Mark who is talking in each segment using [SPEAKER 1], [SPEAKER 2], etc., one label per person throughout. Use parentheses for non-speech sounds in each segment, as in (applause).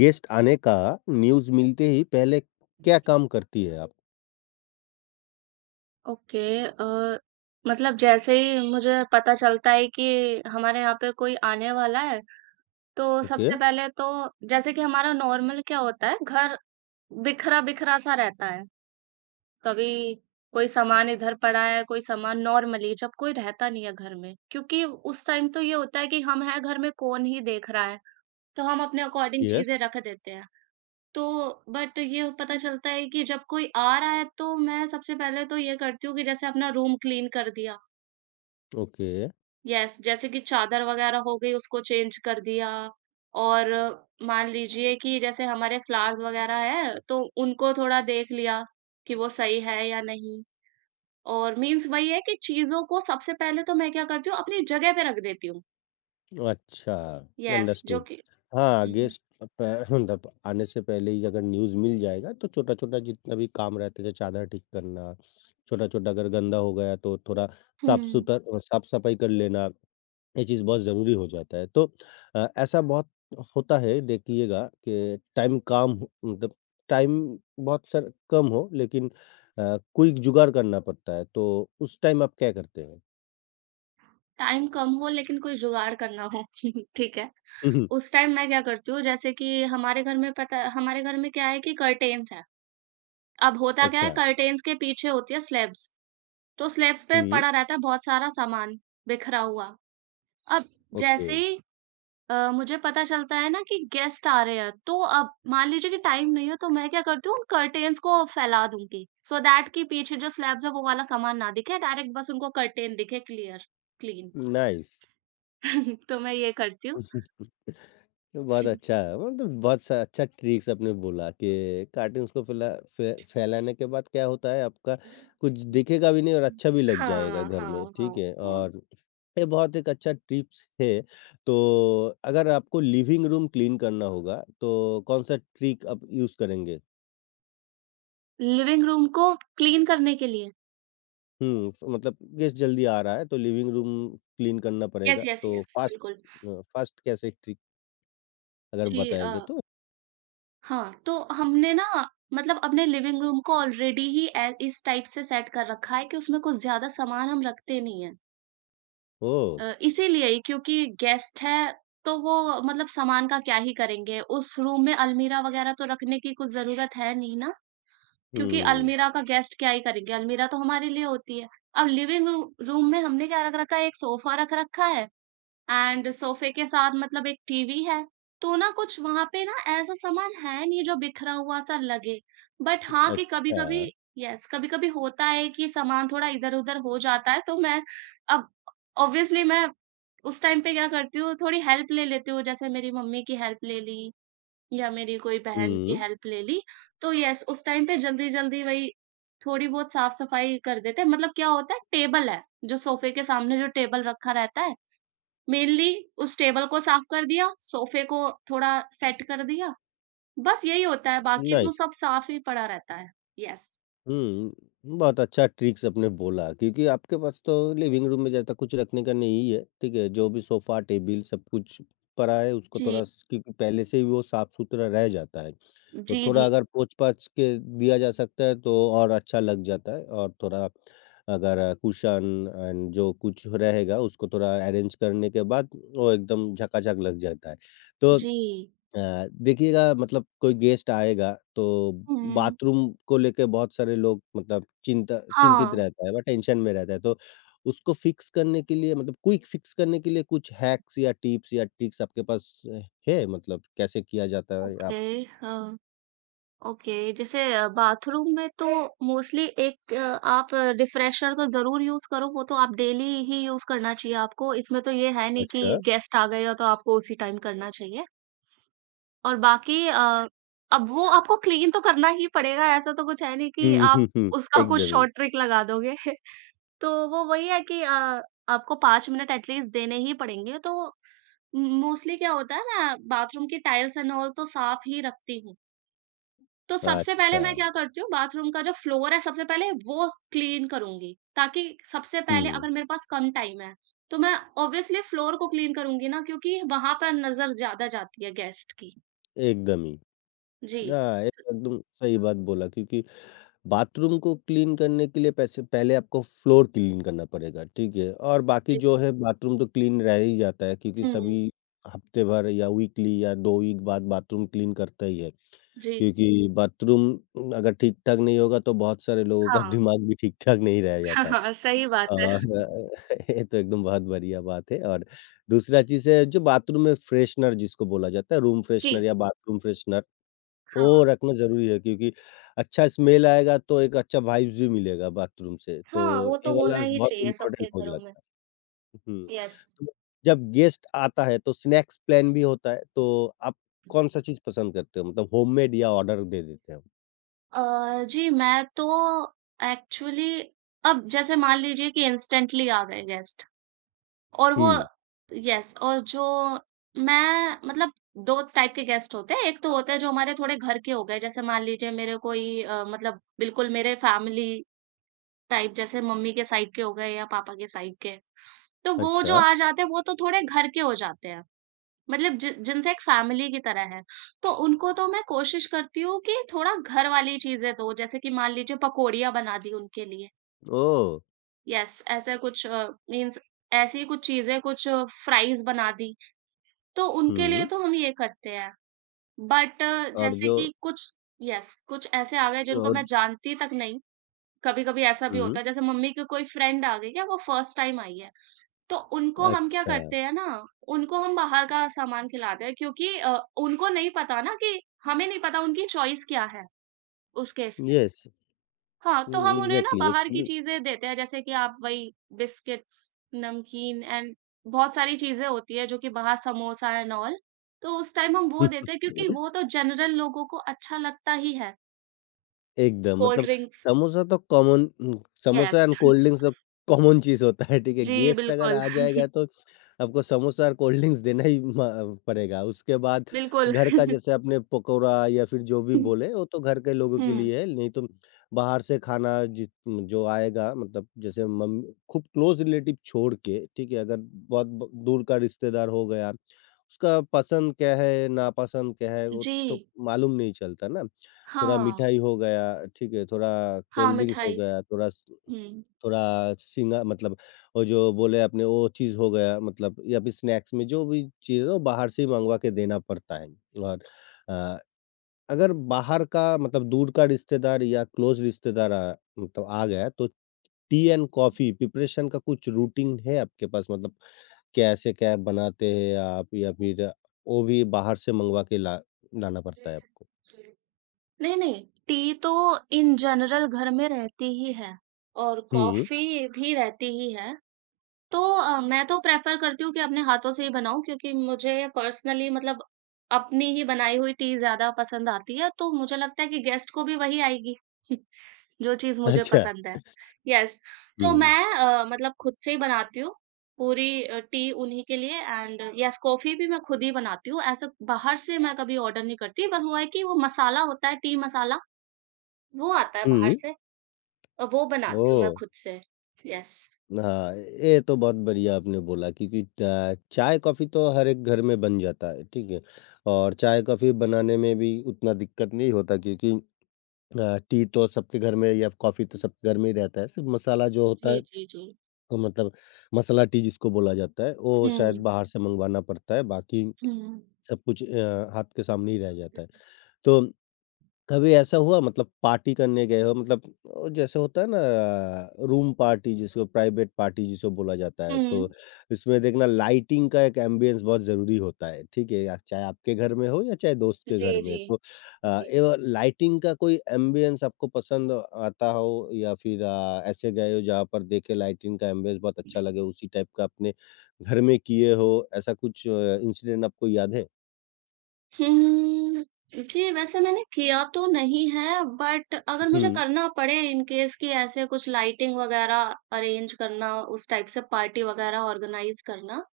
[SPEAKER 1] Guest आने का news मिलते ही पहले क्या काम करती है आप?
[SPEAKER 2] ओके। अ, मतलब जैसे ही मुझे पता चलता है कि हमारे यहाँ पे कोई आने वाला है, तो
[SPEAKER 1] ओके।
[SPEAKER 2] सबसे पहले तो जैसे कि हमारा नॉर्मल क्या होता है, घर बिखरा-बिखरा सा रहता है। कभी कोई सामान इधर पड़ा है, कोई सामान नॉर्मली जब कोई रहता नहीं है घर में, क्योंकि उस टाइम तो ये होता है कि हम हैं घर में, कौन ही देख रहा है, तो हम अपने अकॉर्डिंग चीज़ें
[SPEAKER 1] यस।
[SPEAKER 2] रख देते हैं। तो बट ये पता चलता है कि जब कोई आ रहा है तो मैं सबसे पहले तो ये करती हूँ कि जैसे अपना रूम क्लीन कर दिया।
[SPEAKER 1] ओके।
[SPEAKER 2] यस, जैसे कि चादर वगैरह हो गई उसको चेंज कर दिया और मान लीजिए कि जैसे हमारे फ्लावर्स वगैरह हैं तो उनको थोड़ा देख लिया कि वो सही है या नहीं। और मीन्स वही है कि चीज़ों को सबसे पहले तो मैं क्या करती हूँ अपनी जगह पे रख देती हूँ।
[SPEAKER 1] अच्छा।
[SPEAKER 2] यस, जो
[SPEAKER 1] अंडरस्टूड।
[SPEAKER 2] कि
[SPEAKER 1] हाँ,
[SPEAKER 2] हुँ,
[SPEAKER 1] गेस्ट प मतलब आने से पहले ही अगर न्यूज़ मिल जाएगा तो छोटा-छोटा जितना भी काम रहता है, जैसे चादर ठीक करना, छोटा-छोटा अगर गंदा हो गया तो थोड़ा साफ
[SPEAKER 2] हुँ,
[SPEAKER 1] सुथर साफ-सफाई कर लेना। ये चीज़ बहुत ज़रूरी हो जाता है। तो ऐसा बहुत होता है देखिएगा कि टाइम काम हो मतलब टाइम बहुत सर कम हो लेकिन कोई जुगाड़ करना पड़ता है, तो उस टाइम आप क्या करते हैं?
[SPEAKER 2] टाइम कम हो लेकिन कोई जुगाड़ करना हो। (laughs) ठीक है।
[SPEAKER 1] (laughs) हुँ, हुँ।
[SPEAKER 2] उस टाइम मैं क्या करती हूँ जैसे कि हमारे घर में पता हमारे घर में क्या है कि कर्टेन्स है। अब होता क्या है
[SPEAKER 1] अच्छा।
[SPEAKER 2] कर्टेन्स के पीछे होती है स्लैब्स, तो स्लैब्स पे
[SPEAKER 1] हुँ।
[SPEAKER 2] पड़ा रहता है बहुत सारा सामान बिखरा हुआ। अब
[SPEAKER 1] ओके।
[SPEAKER 2] जैसे ही मुझे पता चलता है ना कि गेस्ट आ रहे हैं तो अब मान लीजिए कि टाइम नहीं है तो मैं क्या करती हूँ उन कर्टेन्स को फैला दूँगी। सो दैट कि पीछे जो स्लैब्स है वो वाला सामान ना दिखे, डायरेक्ट बस उनको कर्टेन दिखे क्लियर, क्लीन।
[SPEAKER 1] नाइस।
[SPEAKER 2] (laughs) तो मैं ये करती हूँ।
[SPEAKER 1] बहुत अच्छा है, मतलब बहुत सा अच्छा ट्रिक्स आपने बोला कि कार्टन्स को फैलाने के बाद क्या होता है आपका कुछ दिखेगा भी नहीं और अच्छा भी लग जाएगा
[SPEAKER 2] हाँ,
[SPEAKER 1] घर में,
[SPEAKER 2] हाँ, हाँ,
[SPEAKER 1] ठीक है?
[SPEAKER 2] हाँ।
[SPEAKER 1] और ये बहुत एक अच्छा टिप्स है, तो अगर आपको लिविंग रूम क्लीन करना होगा, तो कौन-सा ट्रिक आप यूज़ करेंगे?
[SPEAKER 2] लिविंग रूम को क्लीन करने के लिए?
[SPEAKER 1] हुँ, मतलब गेस्ट जल्दी आ रहा है तो लिविंग रूम क्लीन करना
[SPEAKER 2] यस,
[SPEAKER 1] पड़ेगा,
[SPEAKER 2] यस,
[SPEAKER 1] तो
[SPEAKER 2] यस,
[SPEAKER 1] फ़ास्ट
[SPEAKER 2] बिल्कुल।
[SPEAKER 1] फ़ास्ट कैसे ट्रिक अगर
[SPEAKER 2] जी अ,
[SPEAKER 1] बताएँगे तो?
[SPEAKER 2] हाँ, तो हमने ना मतलब अपने लिविंग रूम को ऑलरेडी ही ए इस टाइप से सेट कर रखा है कि उसमें कुछ ज़्यादा सामान हम रखते नहीं हैं।
[SPEAKER 1] ओह!
[SPEAKER 2] इसीलिए ही क्योंकि गेस्ट हैं, तो वो मतलब सामान का क्या ही करेंगे? उस रूम में अलमीरा वगैरह तो रखने की कुछ ज़रूरत है नहीं ना, क्योंकि
[SPEAKER 1] हुँ।
[SPEAKER 2] अलमीरा का गेस्ट क्या ही करेंगे? अलमीरा तो हमारे लिए होती है। अब लिविंग रू रूम में हमने क्या रख रखा है, एक सोफ़ा रख रखा है एंड सोफे के साथ मतलब एक टीवी है, तो ना कुछ वहाँ पे ना ऐसा सामान है नहीं जो बिखरा हुआ-सा लगे। बट हाँ, कि
[SPEAKER 1] अच्छा।
[SPEAKER 2] कभी-कभी यस, कभी-कभी होता है कि सामान थोड़ा इधर-उधर हो जाता है, तो मैं अब ऑब्वियसली मैं उस टाइम पे क्या करती हूँ, थोड़ी हेल्प ले लेती हूँ, जैसे मेरी मम्मी की हेल्प ले ली या मेरी कोई बहन की
[SPEAKER 1] हुँ।
[SPEAKER 2] हेल्प ले ली। तो यस, उस टाइम पे जल्दी-जल्दी वही थोड़ी बहुत साफ-सफाई कर देते हैं। मतलब क्या होता है, टेबल है, जो सोफे के सामने जो टेबल रखा रहता है, मेनली उस टेबल को साफ कर दिया, सोफ़े को थोड़ा सेट कर दिया, बस यही होता है, बाकी तो
[SPEAKER 1] नाइस।
[SPEAKER 2] सब साफ ही पड़ा रहता है। यस।
[SPEAKER 1] हुँ, बहुत अच्छा ट्रिक्स आपने बोला क्योंकि आपके पास तो लिविंग रूम में ज़्यादा कुछ रखने का नहीं है, ठीक है? जो भी सोफ़ा, टेबल सब कुछ पड़ा है उसको
[SPEAKER 2] जी।
[SPEAKER 1] थोड़ा स क्योंकि पहले से ही वो साफ़-सुथरा रह जाता है। तो
[SPEAKER 2] जी, जी,
[SPEAKER 1] थोड़ा अगर पोंछ-पाछ के दिया जा सकता है तो और अच्छा लग जाता है और थोड़ा अगर कुशन एंड जो कुछ रहेगा उसको थोड़ा अरेंज करने के बाद वो एकदम झकाझक लग जाता है। तो
[SPEAKER 2] जी।
[SPEAKER 1] देखिएगा मतलब कोई गेस्ट आएगा तो
[SPEAKER 2] हुँ।
[SPEAKER 1] बाथरूम को लेके बहुत सारे लोग मतलब चिंता चिंतित
[SPEAKER 2] हाँ,
[SPEAKER 1] रहता है, वह टेंशन में रहता है। तो उसको फिक्स करने के लिए मतलब क्विक फिक्स करने के लिए कुछ हैक्स या टिप्स या ट्रिक्स आपके पास है मतलब कैसे किया जाता है
[SPEAKER 2] ओके,
[SPEAKER 1] आप?
[SPEAKER 2] हाँ, ओके। जैसे बाथरूम में तो मोस्टली एक आप रिफ़्रेशर तो ज़रूर यूज़ करो, वो तो आप डेली ही यूज़ करना चाहिए आपको। इसमें तो ये है नहीं
[SPEAKER 1] अच्छा।
[SPEAKER 2] कि गेस्ट आ गए हो तो आपको उसी टाइम करना चाहिए। और बाकी अब वो आपको क्लीन तो करना ही पड़ेगा, ऐसा तो कुछ है नहीं कि
[SPEAKER 1] हुँ,
[SPEAKER 2] आप
[SPEAKER 1] हुँ, हुँ।
[SPEAKER 2] उसका कुछ
[SPEAKER 1] एकदम ही।
[SPEAKER 2] शॉर्ट ट्रिक लगा दोगे। (laughs) तो वो वही है कि आपको 5 मिनट एट लीस्ट देने ही पड़ेंगे, तो मोस्टली क्या होता है मैं बाथरूम की टाइल्स एंड ऑल तो साफ ही रखती हूँ। तो सबसे पहले
[SPEAKER 1] अच्छा।
[SPEAKER 2] मैं क्या करती हूँ, बाथरूम का जो फ्लोर है सबसे पहले वो क्लीन करूँगी, ताकि सबसे पहले
[SPEAKER 1] हुँ,
[SPEAKER 2] अगर मेरे पास कम टाइम है, तो मैं ऑब्वियसली फ्लोर को क्लीन करूँगी ना क्योंकि वहाँ पर नज़र ज़्यादा जाती है गेस्ट की।
[SPEAKER 1] एकदम ही।
[SPEAKER 2] जी,
[SPEAKER 1] हाँ, एकदम सही बात बोला क्योंकि बाथरूम को क्लीन करने के लिए पैसे पहले आपको फ्लोर क्लीन करना पड़ेगा, ठीक है? और बाकी
[SPEAKER 2] जी।
[SPEAKER 1] जो है बाथरूम तो क्लीन रह ही जाता है क्योंकि
[SPEAKER 2] हुँ।
[SPEAKER 1] सभी हफ्ते भर या वीकली या 2 वीक बाद बाथरूम क्लीन करता ही है।
[SPEAKER 2] जी,
[SPEAKER 1] क्योंकि बाथरूम अगर ठीक-ठाक नहीं होगा तो बहुत सारे लोगों का (laughs)
[SPEAKER 2] हाँ।
[SPEAKER 1] दिमाग भी ठीक-ठाक नहीं रह
[SPEAKER 2] (laughs)
[SPEAKER 1] जाता।
[SPEAKER 2] हाँ सही बात है।
[SPEAKER 1] और (laughs) ये तो एकदम बहुत बढ़िया बात है और दूसरा चीज़ है जो बाथरूम में फ्रेशनर जिसको बोला जाता है, रूम
[SPEAKER 2] जी,
[SPEAKER 1] फ्रेशनर या बाथरूम फ्रेशनर ओह!
[SPEAKER 2] हाँ।
[SPEAKER 1] रखना ज़रूरी है क्योंकि अच्छा स्मेल आएगा तो एक अच्छा वाइब्स भी मिलेगा बाथरूम से,
[SPEAKER 2] हाँ,
[SPEAKER 1] तो
[SPEAKER 2] वो
[SPEAKER 1] ये
[SPEAKER 2] तो होना
[SPEAKER 1] वाला
[SPEAKER 2] ही
[SPEAKER 1] बहुत
[SPEAKER 2] चाहिए
[SPEAKER 1] इम्पोर्टेंट
[SPEAKER 2] सबके
[SPEAKER 1] हो
[SPEAKER 2] घरों में।
[SPEAKER 1] जाता है। हुँ,
[SPEAKER 2] यस।
[SPEAKER 1] तो जब गेस्ट आता है तो स्नैक्स प्लान भी होता है, तो आप कौन-सा चीज़ पसंद करते हो? मतलब होममेड या ऑर्डर दे देते हो?
[SPEAKER 2] जी, मैं तो एक्चुअली अब जैसे मान लीजिए कि इंस्टेंटली आ गए गेस्ट और वो
[SPEAKER 1] हुँ।
[SPEAKER 2] यस और जो मैं मतलब 2 टाइप के गेस्ट होते हैं। एक तो होते हैं जो हमारे थोड़े घर के हो गए, जैसे मान लीजिए मेरे कोई मतलब बिल्कुल मेरे फैमिली टाइप जैसे मम्मी के साइड के हो गए या पापा के साइड के। तो वो जो
[SPEAKER 1] अच्छा।
[SPEAKER 2] आ जाते हैं, वो तो थोड़े घर के हो जाते हैं। मतलब जि जिनसे एक फैमिली की तरह है, तो उनको तो मैं कोशिश करती हूँ कि थोड़ा घर वाली चीज़ें दूँ, जैसे कि मान लीजिए पकौड़ियाँ बना दी उनके लिए।
[SPEAKER 1] ओह!
[SPEAKER 2] यस, ऐसा कुछ मीन्स ऐसी कुछ चीज़ें, कुछ फ्राइज़ बना दी, तो उनके लिए
[SPEAKER 1] हुँ,
[SPEAKER 2] तो हम ये करते हैं। बट
[SPEAKER 1] और
[SPEAKER 2] जैसे
[SPEAKER 1] जो
[SPEAKER 2] कि कुछ यस, कुछ ऐसे आ गए जिनको
[SPEAKER 1] और
[SPEAKER 2] मैं जानती तक नहीं, कभी-कभी ऐसा भी
[SPEAKER 1] हुँ।
[SPEAKER 2] होता है, जैसे मम्मी की कोई फ्रेंड आ गई है, वो फर्स्ट टाइम आई है। तो उनको हम क्या
[SPEAKER 1] अच्छा।
[SPEAKER 2] करते हैं ना, उनको हम बाहर का सामान खिलाते हैं क्योंकि उनको नहीं पता ना कि हमें नहीं पता उनकी चॉइस क्या है, उस केस में।
[SPEAKER 1] येस।
[SPEAKER 2] हाँ, तो हम
[SPEAKER 1] हुँ,
[SPEAKER 2] उन्हें ना
[SPEAKER 1] एग्ज़ैक्टली
[SPEAKER 2] बाहर की
[SPEAKER 1] एक्चुअली
[SPEAKER 2] चीज़ें देते हैं जैसे कि आप वही बिस्किट्स, नमकीन एंड बहुत सारी चीज़ें होती हैं जो कि बाहर समोसा एंड ऑल, तो उस टाइम हम वो देते हैं क्योंकि
[SPEAKER 1] (laughs)
[SPEAKER 2] वो तो जनरल लोगों को अच्छा लगता ही है,
[SPEAKER 1] एकदम,
[SPEAKER 2] कोल्ड
[SPEAKER 1] मतलब
[SPEAKER 2] ड्रिंक्स
[SPEAKER 1] समोसा तो common
[SPEAKER 2] yes.
[SPEAKER 1] Samosa and
[SPEAKER 2] (laughs)
[SPEAKER 1] cold drinks तो कॉमन चीज़ होता है, ठीक है?
[SPEAKER 2] जी,
[SPEAKER 1] गेस्ट अगर
[SPEAKER 2] बिल्कुल।
[SPEAKER 1] आ
[SPEAKER 2] (laughs)
[SPEAKER 1] जाएगा तो आपको समोसा और कोल्ड ड्रिंक्स देना ही म पड़ेगा। उसके बाद
[SPEAKER 2] बिल्कुल।
[SPEAKER 1] घर का जैसे आपने पकौड़ा या फिर जो भी
[SPEAKER 2] (laughs)
[SPEAKER 1] बोले, वो तो घर के लोगों के
[SPEAKER 2] हुँ,
[SPEAKER 1] लिए है, नहीं तो बाहर से खाना जि जो आएगा मतलब जैसे मम खूब क्लोज़ रिलेटिव छोड़ के, ठीक है? अगर बहुत ब दूर का रिश्तेदार हो गया, उसका पसंद क्या है, नापसंद क्या है, वो
[SPEAKER 2] जी।
[SPEAKER 1] तो मालूम नहीं चलता ना। थोड़ा
[SPEAKER 2] हाँ,
[SPEAKER 1] मिठाई हो गया, ठीक है, थोड़ा
[SPEAKER 2] हाँ,
[SPEAKER 1] कोल्ड ड्रिंक्स हो
[SPEAKER 2] मिठाई।
[SPEAKER 1] गया,
[SPEAKER 2] हुँ।
[SPEAKER 1] थोड़ा सिंगा मतलब वो जो बोले आपने वो चीज़ हो गया मतलब या फिर स्नैक्स में जो भी चीज़ है वो बाहर से ही मँगवा के देना पड़ता है। और अ, अगर बाहर का मतलब दूर का रिश्तेदार या क्लोज़ रिश्तेदार मतलब आ गया तो टी एंड कॉफ़ी प्रिपरेशन का कुछ रूटीन है आपके पास? मतलब कैसे क्या बनाते हैं आप या फिर वो भी बाहर से मँगवा के ला लाना पड़ता है आपको?
[SPEAKER 2] नहीं, नहीं, टी तो इन जनरल घर में रहती ही है और
[SPEAKER 1] हुँ।
[SPEAKER 2] कॉफ़ी भी रहती ही है। तो मैं तो प्रेफ़र करती हूँ कि अपने हाथों से ही बनाऊँ क्योंकि मुझे पर्सनली मतलब अपनी ही बनाई हुई टी ज़्यादा पसंद आती है, तो मुझे लगता है कि गेस्ट को भी वही आएगी। जो चीज़
[SPEAKER 1] (laughs)
[SPEAKER 2] मुझे
[SPEAKER 1] अच्छा।
[SPEAKER 2] पसंद है। यस, तो
[SPEAKER 1] हुँ।
[SPEAKER 2] मैं मतलब खुद से ही बनाती हूँ, पूरी टी उन्हीं के लिए एंड यस कॉफ़ी भी मैं खुद ही बनाती हूँ, ऐसा बाहर से मैं कभी ऑर्डर नहीं करती, बस वो है कि वो मसाला होता है टी मसाला, वो आता है बाहर
[SPEAKER 1] हुँ।
[SPEAKER 2] से वो बनाती हूँ
[SPEAKER 1] ओह!
[SPEAKER 2] मैं खुद से। यस।
[SPEAKER 1] हाँ, ये तो बहुत बढ़िया आपने बोला क्योंकि चा चाय-कॉफ़ी तो हर एक घर में बन जाता है, ठीक है? और चाय-कॉफ़ी बनाने में भी उतना दिक्कत नहीं होता क्योंकि टी तो सबके घर में या कॉफ़ी तो सबके घर में ही रहता है, सिर्फ़ मसाला जो होता
[SPEAKER 2] जी,
[SPEAKER 1] है
[SPEAKER 2] जी, जी।
[SPEAKER 1] तो मतलब मसाला टी जिसको बोला जाता है, वो शायद
[SPEAKER 2] हुँ,
[SPEAKER 1] बाहर से मँगवाना पड़ता है, बाकी
[SPEAKER 2] हुँ,
[SPEAKER 1] सब कुछ हाथ के सामने ही रह जाता है। तो कभी ऐसा हुआ मतलब पार्टी करने गए हो मतलब जैसे होता है ना रूम पार्टी जिसको प्राइवेट पार्टी जिसको बोला जाता है
[SPEAKER 2] हुँ।
[SPEAKER 1] तो इसमें देखना लाइटिंग का एक एम्बियंस बहुत ज़रूरी होता है ठीक है या चाहे आपके घर में हो या चाहे दोस्त के घर
[SPEAKER 2] जी, जी,
[SPEAKER 1] में तो अ,
[SPEAKER 2] जी।
[SPEAKER 1] ये लाइटिंग का कोई एम्बियंस आपको पसंद आता हो या फिर ऐसे गए हो जहाँ पर देखे लाइटिंग का एम्बियंस बहुत अच्छा लगे उसी टाइप का अपने घर में किए हो ऐसा कुछ इंसिडेंट आपको याद है?
[SPEAKER 2] हुँ, जी, वैसे मैंने किया तो नहीं है बट अगर मुझे
[SPEAKER 1] हुँ।
[SPEAKER 2] करना पड़े इन केस कि ऐसे कुछ लाइटिंग वगैरह अरेंज करना, उस टाइप से पार्टी वगैरह ऑर्गनाइज़ करना,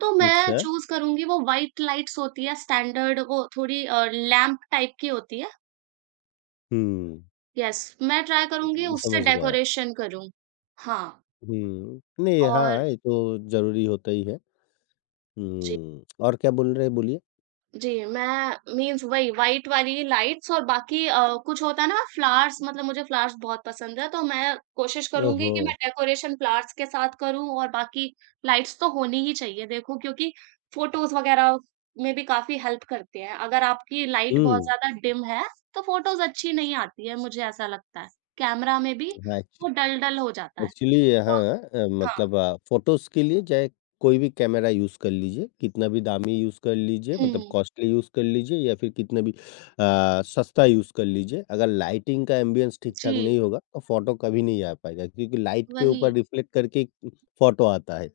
[SPEAKER 2] तो मैं
[SPEAKER 1] अच्छा।
[SPEAKER 2] चूज़ करूँगी वो व्हाइट लाइट्स होती है स्टैंडर्ड वो थोड़ी लैंप टाइप की होती है।
[SPEAKER 1] हुँ,
[SPEAKER 2] यस, मैं ट्राई करूँगी उससे
[SPEAKER 1] समझ गया।
[SPEAKER 2] डेकोरेशन करूँ। हाँ,
[SPEAKER 1] हुँ। नहीं,
[SPEAKER 2] और
[SPEAKER 1] हाँ, ये तो ज़रूरी होता ही है।
[SPEAKER 2] जी।
[SPEAKER 1] हुँ, और क्या बोल रहे हैं बोलिए?
[SPEAKER 2] जी, मैं मीन्स वही व्हाइट वाली लाइट्स और बाकी कुछ होता है ना फ्लावर्स मतलब मुझे फ्लावर्स बहुत पसंद है, तो मैं कोशिश करूँगी
[SPEAKER 1] ओहो!
[SPEAKER 2] कि मैं डेकोरेशन फ्लावर्स के साथ करूँ और बाकी लाइट्स तो होनी ही चाहिए देखो क्योंकि फोटोज़ वगैरह में भी काफ़ी हेल्प करते हैं। अगर आपकी लाइट बहुत
[SPEAKER 1] हुँ।
[SPEAKER 2] ज़्यादा डिम है, तो फोटोज़ अच्छी नहीं आती है, मुझे ऐसा लगता है। कैमरा में भी
[SPEAKER 1] हाँ,
[SPEAKER 2] वो डल-डल हो जाता है।
[SPEAKER 1] एक्चुअली
[SPEAKER 2] तो
[SPEAKER 1] हाँ
[SPEAKER 2] हाँ,
[SPEAKER 1] मतलब फ़ोटोज़ के लिए चाहे कोई भी कैमरा यूज़ कर लीजिए, कितना भी दामी यूज़ कर लीजिए मतलब
[SPEAKER 2] हुँ,
[SPEAKER 1] कॉस्टली यूज़ कर लीजिए या फिर कितना भी सस्ता यूज़ कर लीजिए, अगर लाइटिंग का एम्बियंस ठीक-ठाक नहीं
[SPEAKER 2] जी,
[SPEAKER 1] होगा, तो फ़ोटो कभी नहीं आ पाएगा क्योंकि लाइट के
[SPEAKER 2] वही।
[SPEAKER 1] ऊपर रिफ्लेक्ट करके फ़ोटो आता है।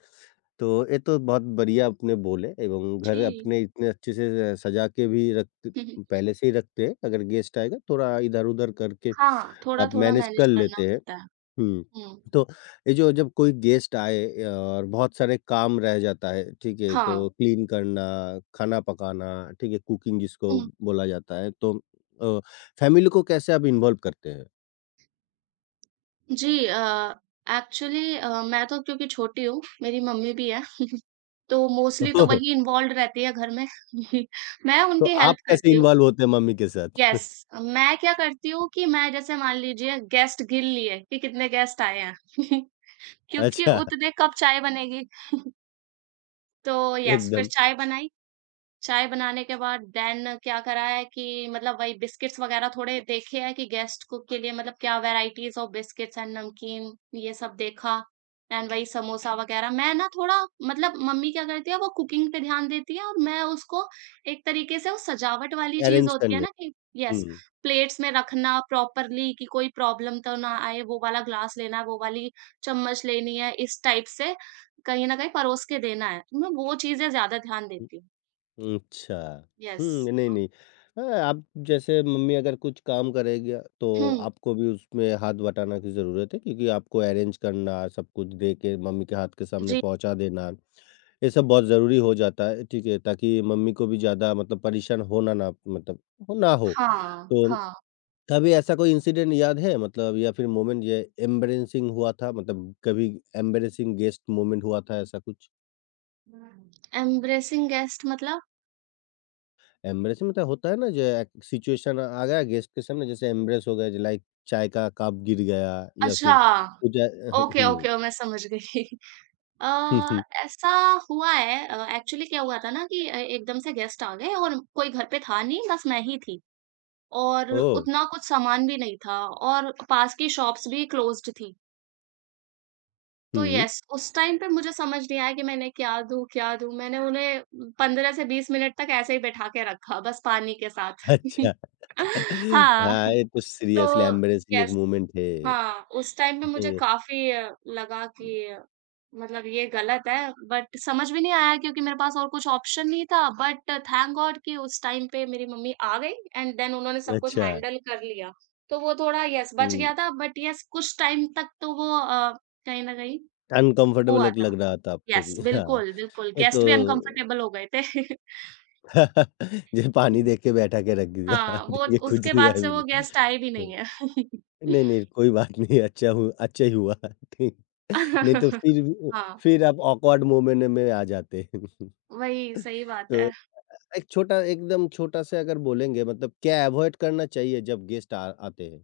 [SPEAKER 1] तो ये तो बहुत बढ़िया आपने बोले एवं घर
[SPEAKER 2] जी।
[SPEAKER 1] अपने इतने अच्छे से सजा के भी रखते
[SPEAKER 2] (laughs) हुँ, हुँ।
[SPEAKER 1] पहले से ही रखते हैं, अगर गेस्ट आएगा थोड़ा इधर-उधर करके
[SPEAKER 2] हाँ,
[SPEAKER 1] आप
[SPEAKER 2] थोड़ा-थोड़ा
[SPEAKER 1] मैनेज
[SPEAKER 2] मैनेज
[SPEAKER 1] कर
[SPEAKER 2] करना
[SPEAKER 1] लेते हैं।
[SPEAKER 2] पड़ता है।
[SPEAKER 1] हुँ,
[SPEAKER 2] हुँ।
[SPEAKER 1] तो ये जो जब कोई गेस्ट आए और बहुत सारे काम रह जाता है, ठीक है?
[SPEAKER 2] हाँ।
[SPEAKER 1] तो क्लीन करना, खाना पकाना, ठीक है? कुकिंग जिसको
[SPEAKER 2] हुँ।
[SPEAKER 1] बोला जाता है, तो अ, फैमिली को कैसे आप इन्वॉल्व करते हैं?
[SPEAKER 2] जी अ, एक्चुअली मैं तो क्योंकि छोटी हूँ, मेरी मम्मी भी हैं, तो
[SPEAKER 1] (laughs)
[SPEAKER 2] मोस्टली तो
[SPEAKER 1] ओह!
[SPEAKER 2] वही इन्वॉल्वड रहती है घर में। (laughs) मैं
[SPEAKER 1] तो
[SPEAKER 2] उनकी
[SPEAKER 1] आप
[SPEAKER 2] हेल्प
[SPEAKER 1] कैसे
[SPEAKER 2] करती हूँ।
[SPEAKER 1] इन्वॉल्व होते हैं मम्मी के साथ?
[SPEAKER 2] येस,
[SPEAKER 1] (laughs)
[SPEAKER 2] मैं क्या करती हूँ कि मैं जैसे मान लीजिए गेस्ट गिन लिए कि कितने गेस्ट आए हैं, (laughs) क्योंकि
[SPEAKER 1] अच्छा,
[SPEAKER 2] उतने कप चाय बनेगी। तो येस, फिर
[SPEAKER 1] एकदम
[SPEAKER 2] चाय बनाई चाय बनाने के बाद देन क्या करा है कि मतलब वही बिस्किट्स वगैरह थोड़े देखे हैं कि गेस्ट को के लिए मतलब क्या वैराइटीज ऑफ बिस्किट्स एंड नमकीन ये सब देखा एंड वही समोसा वगैरह मैं ना थोड़ा मतलब मम्मी क्या करती है वो कुकिंग पे ध्यान देती है और मैं उसको एक तरीके से वो सजावट वाली चीज
[SPEAKER 1] अरेंज
[SPEAKER 2] होती है
[SPEAKER 1] करने।
[SPEAKER 2] ना कि
[SPEAKER 1] हुँ।
[SPEAKER 2] यस प्लेट्स में रखना प्रॉपरली कि कोई प्रॉब्लम तो ना आए वो वाला ग्लास लेना है वो वाली चम्मच लेनी है इस टाइप से कहीं ना कहीं परोस के देना है तो मैं वो चीजें ज्यादा ध्यान देती हूँ
[SPEAKER 1] अच्छा।
[SPEAKER 2] यस।
[SPEAKER 1] हुँ, नहीं, नहीं। हाँ, आप जैसे मम्मी अगर कुछ काम करेगी तो
[SPEAKER 2] हुँ,
[SPEAKER 1] आपको भी उसमें हाथ बटाना की ज़रूरत है क्योंकि आपको अरेंज करना, सब कुछ दे के मम्मी के हाथ के सामने
[SPEAKER 2] जी,
[SPEAKER 1] पहुँचा देना, ये सब बहुत ज़रूरी हो जाता है, ठीक है? ताकि मम्मी को भी ज़्यादा मतलब परेशान होना ना मतलब हो ना हो।
[SPEAKER 2] हाँ,
[SPEAKER 1] तो
[SPEAKER 2] हाँ।
[SPEAKER 1] कभी ऐसा कोई इंसिडेंट याद है मतलब या फिर मोमेंट ये एम्बैरेसिंग हुआ था मतलब कभी एम्बैरेसिंग गेस्ट मोमेंट हुआ था ऐसा कुछ?
[SPEAKER 2] एम्ब्रेसिंग गेस्ट मतलब?
[SPEAKER 1] एम्ब्रेसिंग मतलब होता है ना जो एक सिचुएशन आ गया गेस्ट के सामने जैसे एम्ब्रेस हो गया जो लाइक चाय का कप गिर गया या
[SPEAKER 2] अच्छा,
[SPEAKER 1] फिर कुछ
[SPEAKER 2] ओके,
[SPEAKER 1] हुँ,
[SPEAKER 2] ओके, मैं समझ गई। (laughs) अ,
[SPEAKER 1] हुँ, हुँ।
[SPEAKER 2] ऐसा हुआ है एक्चुअली क्या हुआ था ना कि एकदम से गेस्ट आ गए और कोई घर पे था नहीं, बस मैं ही थी और
[SPEAKER 1] ओह!
[SPEAKER 2] उतना कुछ सामान भी नहीं था और पास की शॉप्स भी क्लोज़्ड थी। तो
[SPEAKER 1] हुँ।
[SPEAKER 2] यस, उस टाइम पे मुझे समझ नहीं आया कि मैंने क्या दूँ, क्या दूँ? मैंने उन्हें 15 से 20 मिनट तक ऐसे ही बैठा के रखा, बस पानी के साथ।
[SPEAKER 1] अच्छा।
[SPEAKER 2] (laughs)
[SPEAKER 1] (laughs)
[SPEAKER 2] हाँ।
[SPEAKER 1] हाँ, ये तो सीरियसली
[SPEAKER 2] तो
[SPEAKER 1] एम्ब्रेसिंग एक
[SPEAKER 2] यस,
[SPEAKER 1] मोमेंट है।
[SPEAKER 2] हाँ, उस टाइम पे मुझे
[SPEAKER 1] हुँ।
[SPEAKER 2] काफ़ी लगा कि मतलब ये गलत है, बट समझ भी नहीं आया क्योंकि मेरे पास और कुछ ऑप्शन नहीं था, बट थैंक गॉड कि उस टाइम पे मेरी मम्मी आ गई एंड देन उन्होंने सब कुछ
[SPEAKER 1] अच्छा।
[SPEAKER 2] हैंडल कर लिया। तो वो थोड़ा यस बच
[SPEAKER 1] हुँ,
[SPEAKER 2] गया था, बट यस कुछ टाइम तक तो वो कहीं न कहीं
[SPEAKER 1] अनकम्फर्टेबल
[SPEAKER 2] हुआ
[SPEAKER 1] एक
[SPEAKER 2] था।
[SPEAKER 1] लग रहा था आपको
[SPEAKER 2] यस,
[SPEAKER 1] भी (laughs) हाँ,
[SPEAKER 2] बिल्कुल, बिल्कुल,
[SPEAKER 1] ये तो
[SPEAKER 2] गेस्ट भी अनकम्फर्टेबल हो गए थे।
[SPEAKER 1] (laughs) जो पानी
[SPEAKER 2] (laughs)
[SPEAKER 1] देख के बैठा के रख दिया
[SPEAKER 2] हाँ,
[SPEAKER 1] (laughs) ठीक
[SPEAKER 2] वो
[SPEAKER 1] है, कुछ
[SPEAKER 2] उसके
[SPEAKER 1] दिया
[SPEAKER 2] बाद से
[SPEAKER 1] भी
[SPEAKER 2] वो
[SPEAKER 1] नहीं।
[SPEAKER 2] गेस्ट आए भी
[SPEAKER 1] हाँ,
[SPEAKER 2] नहीं है।
[SPEAKER 1] नहीं, नहीं कोई बात नहीं अच्छा हु अच्छा ही हुआ। ठीक नहीं तो
[SPEAKER 2] (laughs)
[SPEAKER 1] फिर भी
[SPEAKER 2] हाँ,
[SPEAKER 1] फिर आप ऑकवर्ड मोमेंट में आ जाते हैं। (laughs)
[SPEAKER 2] वही सही बात
[SPEAKER 1] तो
[SPEAKER 2] है।
[SPEAKER 1] एक छोटा एकदम छोटा-सा अगर बोलेंगे मतलब क्या अवॉइड करना चाहिए जब गेस्ट आ आते हैं?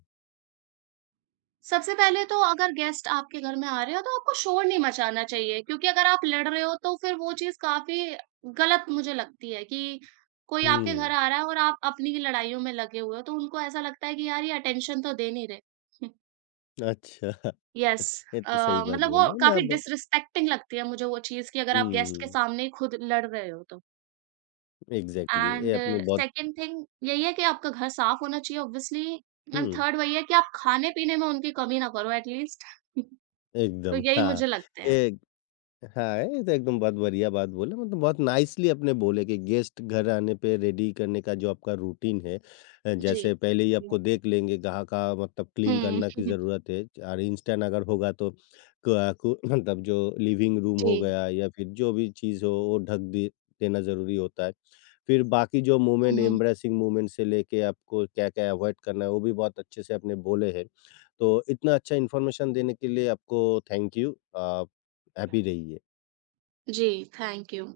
[SPEAKER 2] सबसे पहले तो अगर गेस्ट आपके घर में आ रहे हो तो आपको शोर नहीं मचाना चाहिए क्योंकि अगर आप लड़ रहे हो तो फिर वो चीज़ काफ़ी गलत मुझे लगती है कि कोई आपके घर
[SPEAKER 1] हुँ।
[SPEAKER 2] आ रहा है और आप अपनी ही लड़ाइयों में लगे हुए हो, तो उनको ऐसा लगता है कि यार ये अटेंशन तो दे नहीं रहे।
[SPEAKER 1] अच्छा। (laughs)
[SPEAKER 2] यस
[SPEAKER 1] ये
[SPEAKER 2] अ,
[SPEAKER 1] तो सही बात
[SPEAKER 2] मतलब वो
[SPEAKER 1] बोले ना
[SPEAKER 2] काफ़ी
[SPEAKER 1] ब
[SPEAKER 2] डिसरिस्पेक्टिंग लगती है मुझे वो चीज़ कि अगर आप गेस्ट के
[SPEAKER 1] हुँ,
[SPEAKER 2] सामने ही खुद लड़ रहे हो तो।
[SPEAKER 1] एग्ज़ैक्टली ये
[SPEAKER 2] एंड
[SPEAKER 1] आपने बहुत
[SPEAKER 2] सेकंड थिंग यही है कि आपका घर साफ होना चाहिए ऑब्वियसली एंड
[SPEAKER 1] हुँ,
[SPEAKER 2] थर्ड वही है कि आप खाने-पीने में उनकी कमी ना करो एटलीस्ट। (laughs) तो
[SPEAKER 1] एकदम
[SPEAKER 2] यही मुझे लगते हैं।
[SPEAKER 1] ये हाँ, ये तो एकदम बहुत बढ़िया बात बोले मतलब बहुत नाइसली आपने बोले कि गेस्ट घर आने पे रेडी करने का जो आपका रूटीन है
[SPEAKER 2] जी।
[SPEAKER 1] जैसे पहले ही
[SPEAKER 2] हुँ।
[SPEAKER 1] आपको देख लेंगे कहाँ का मतलब क्लीन करना की
[SPEAKER 2] (laughs)
[SPEAKER 1] ज़रूरत है और इंस्टेंट अगर होगा तो (laughs) मतलब जो लिविंग रूम
[SPEAKER 2] जी।
[SPEAKER 1] हो गया या फिर जो भी चीज़ हो वो ढक दे देना ज़रूरी होता है फिर बाकी जो
[SPEAKER 2] हुँ,
[SPEAKER 1] मोमेंट
[SPEAKER 2] हुँ।
[SPEAKER 1] एम्ब्रेसिंग मोमेंट से लेके आपको क्या क्या अवॉइड करना है वो भी बहुत अच्छे से आपने बोले हैं तो इतना अच्छा इन्फॉर्मेशन देने के लिए आपको थैंक यू आप हैप्पी रहिए
[SPEAKER 2] जी, थैंक यू।